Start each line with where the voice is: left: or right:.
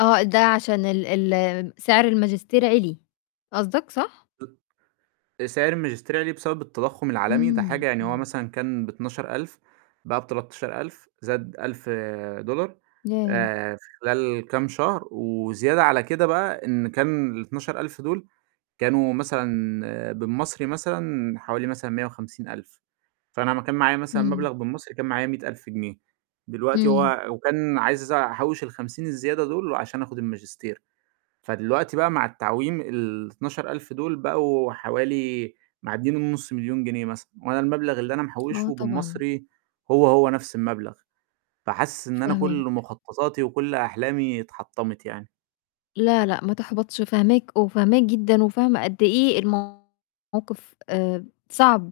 left: آه ده عشان ال ال آآ سعر الماجستير عِلي قصدك صح؟
right: سعر الماجستير عِلي بسبب التضخُّم العالمي، ده
left: إمم،
right: حاجة يعني هو
left: إمم.
right: مثلًا كان ب12.000 بقى ب13.000 زاد 1000 دولار
left: ياه.
right: آآ في خلال كام شهر وزيادة على كده بقى إن كان ال12.000 دُول، كانوا مثلًا بالمصري مثلًا حوالي مثلًا 150.000 فأنا امّا كان معايا مثلًا
left: إمم.
right: مبلغ بالمصري، كان معايا 100.000 جنيه، دلوقتي
left: إمم.
right: هو وكان عايز أحوّش ال50 الزيادة دُول عشان آخذ الماجستير، فدلوقتي بقى مع التعويم ال12.000 دُول بقوا حوالي معدّين ال500.000 جنيه مثلًا، وأنا المبلغ اللي أنا
left: آه
right: محوّشه
left: طبعًا.
right: بالمصري هو، هو نفْس المبلغ، فحاسس إن أنا
left: فاهماك.
right: كلّ مخططاتي وكلّ أحلامي اتحطّمِت يعني.
left: لا، لأ ما تحبطش، فهماك، وفاهماك جدًا وفاهمة قد إيه الموقف آآ صعب،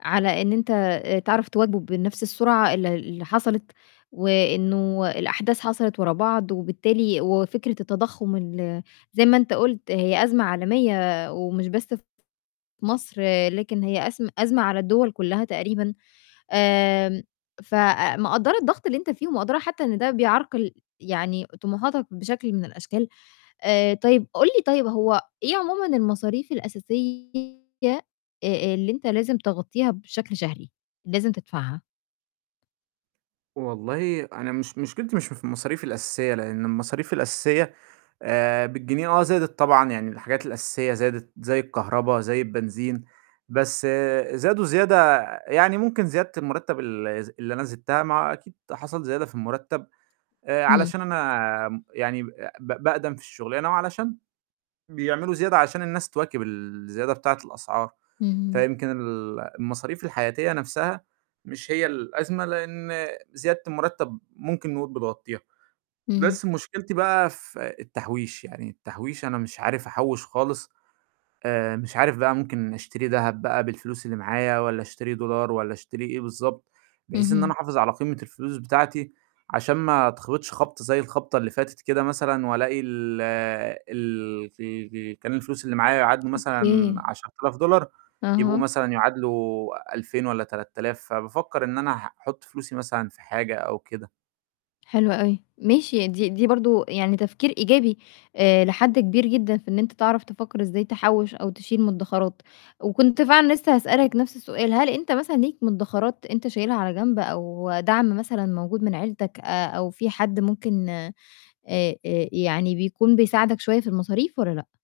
left: على إن أنت تعرف تواكبه بنفْس السرعة اللي اللي حصلِت، وإنه الأحداث حصلِت ورا بعض، وبالتالي وفكرة التضخُّم ال زي ما أنت قُلت هي أزمة عالمية ومش بس في مصر، لكن هي أزم أزمة على الدوَل كلّها تقريبًا، آمم فمقدّرة الضغط اللي أنت فيه ومقدّرة حتّى إن ده بيعرقل يعني طموحاتك بشكل من الأشكال، آآ طيب قُل لي طيب هو إيه عمومًا المصاريف الأساسية أ أ اللي أنت لازم تغطّيها بشكل شهري، لازم تدفعها.
right: والله أنا مش مشكلتي مش في المصاريف الأساسية، لإن المصاريف الأساسية، آآ بالجنيه آه زادت طبعًا يعني الحاجات الأساسية زادت زي الكهربا زي البنزين، بس زادوا زيادة يعني ممكن زيادة المرتّب الز اللي أنا زدتها ما هو أكيد حصل زيادة في المرتّب، آآ
left: إمم.
right: علشان أنا آمم يعني ب ب باقدَم في الشغلانة وعلشان بيعملوا زيادة عشان الناس تواكب الزيادة بتاعة الأسعار،
left: اهم.
right: فيمكن ال المصاريف الحياتية نفْسها، مش هي الأزمة لإن زيادة المرتّب ممكن نقول بتغطّيها،
left: اهم.
right: بس مشكلتي بقى في التحويش، يعني التحويش أنا مش عارف أحوّش خالص، آآ مش عارف بقى ممكن أشتري دهب بقى بالفلوس اللي معايا والّا أشتري دولار والّا أشتري إيه بالضبط، بحيث إن أنا
left: اهم.
right: حافظ على قيمة الفلوس بتاعتي، عشان ما اتخبطش خبطة زي الخبطة اللي فاتت كده مثلًا وألاقي ال ال ال ال كان الفلوس اللي معايا يعادلوا مثلًا
left: أوكي.
right: 10.000 دولار يبقوا
left: أها.
right: مثلًا يعادلوا 2000 والّا 3000، فبافكّر إن أنا أحط فلوسي مثلًا في حاجة أو كده.
left: حلو أوي، ماشي دي دي برضه يعني تفكير إيجابي آآ لحد كبير جدًا في إن أنت تعرف تفكّر إزاي تحوّش أو تشيل مدّخرات، وكنت فعلًا لسّه هاسألك نفْس السؤال هل أنت مثلًا ليك مدّخرات أنت شايلها على جنب، أو دعم مثلًا موجود من عيلتك، آآ أو في حد ممكن آآ آآ يعني بيكون بيساعدك شوية في المصاريف والّا لأ؟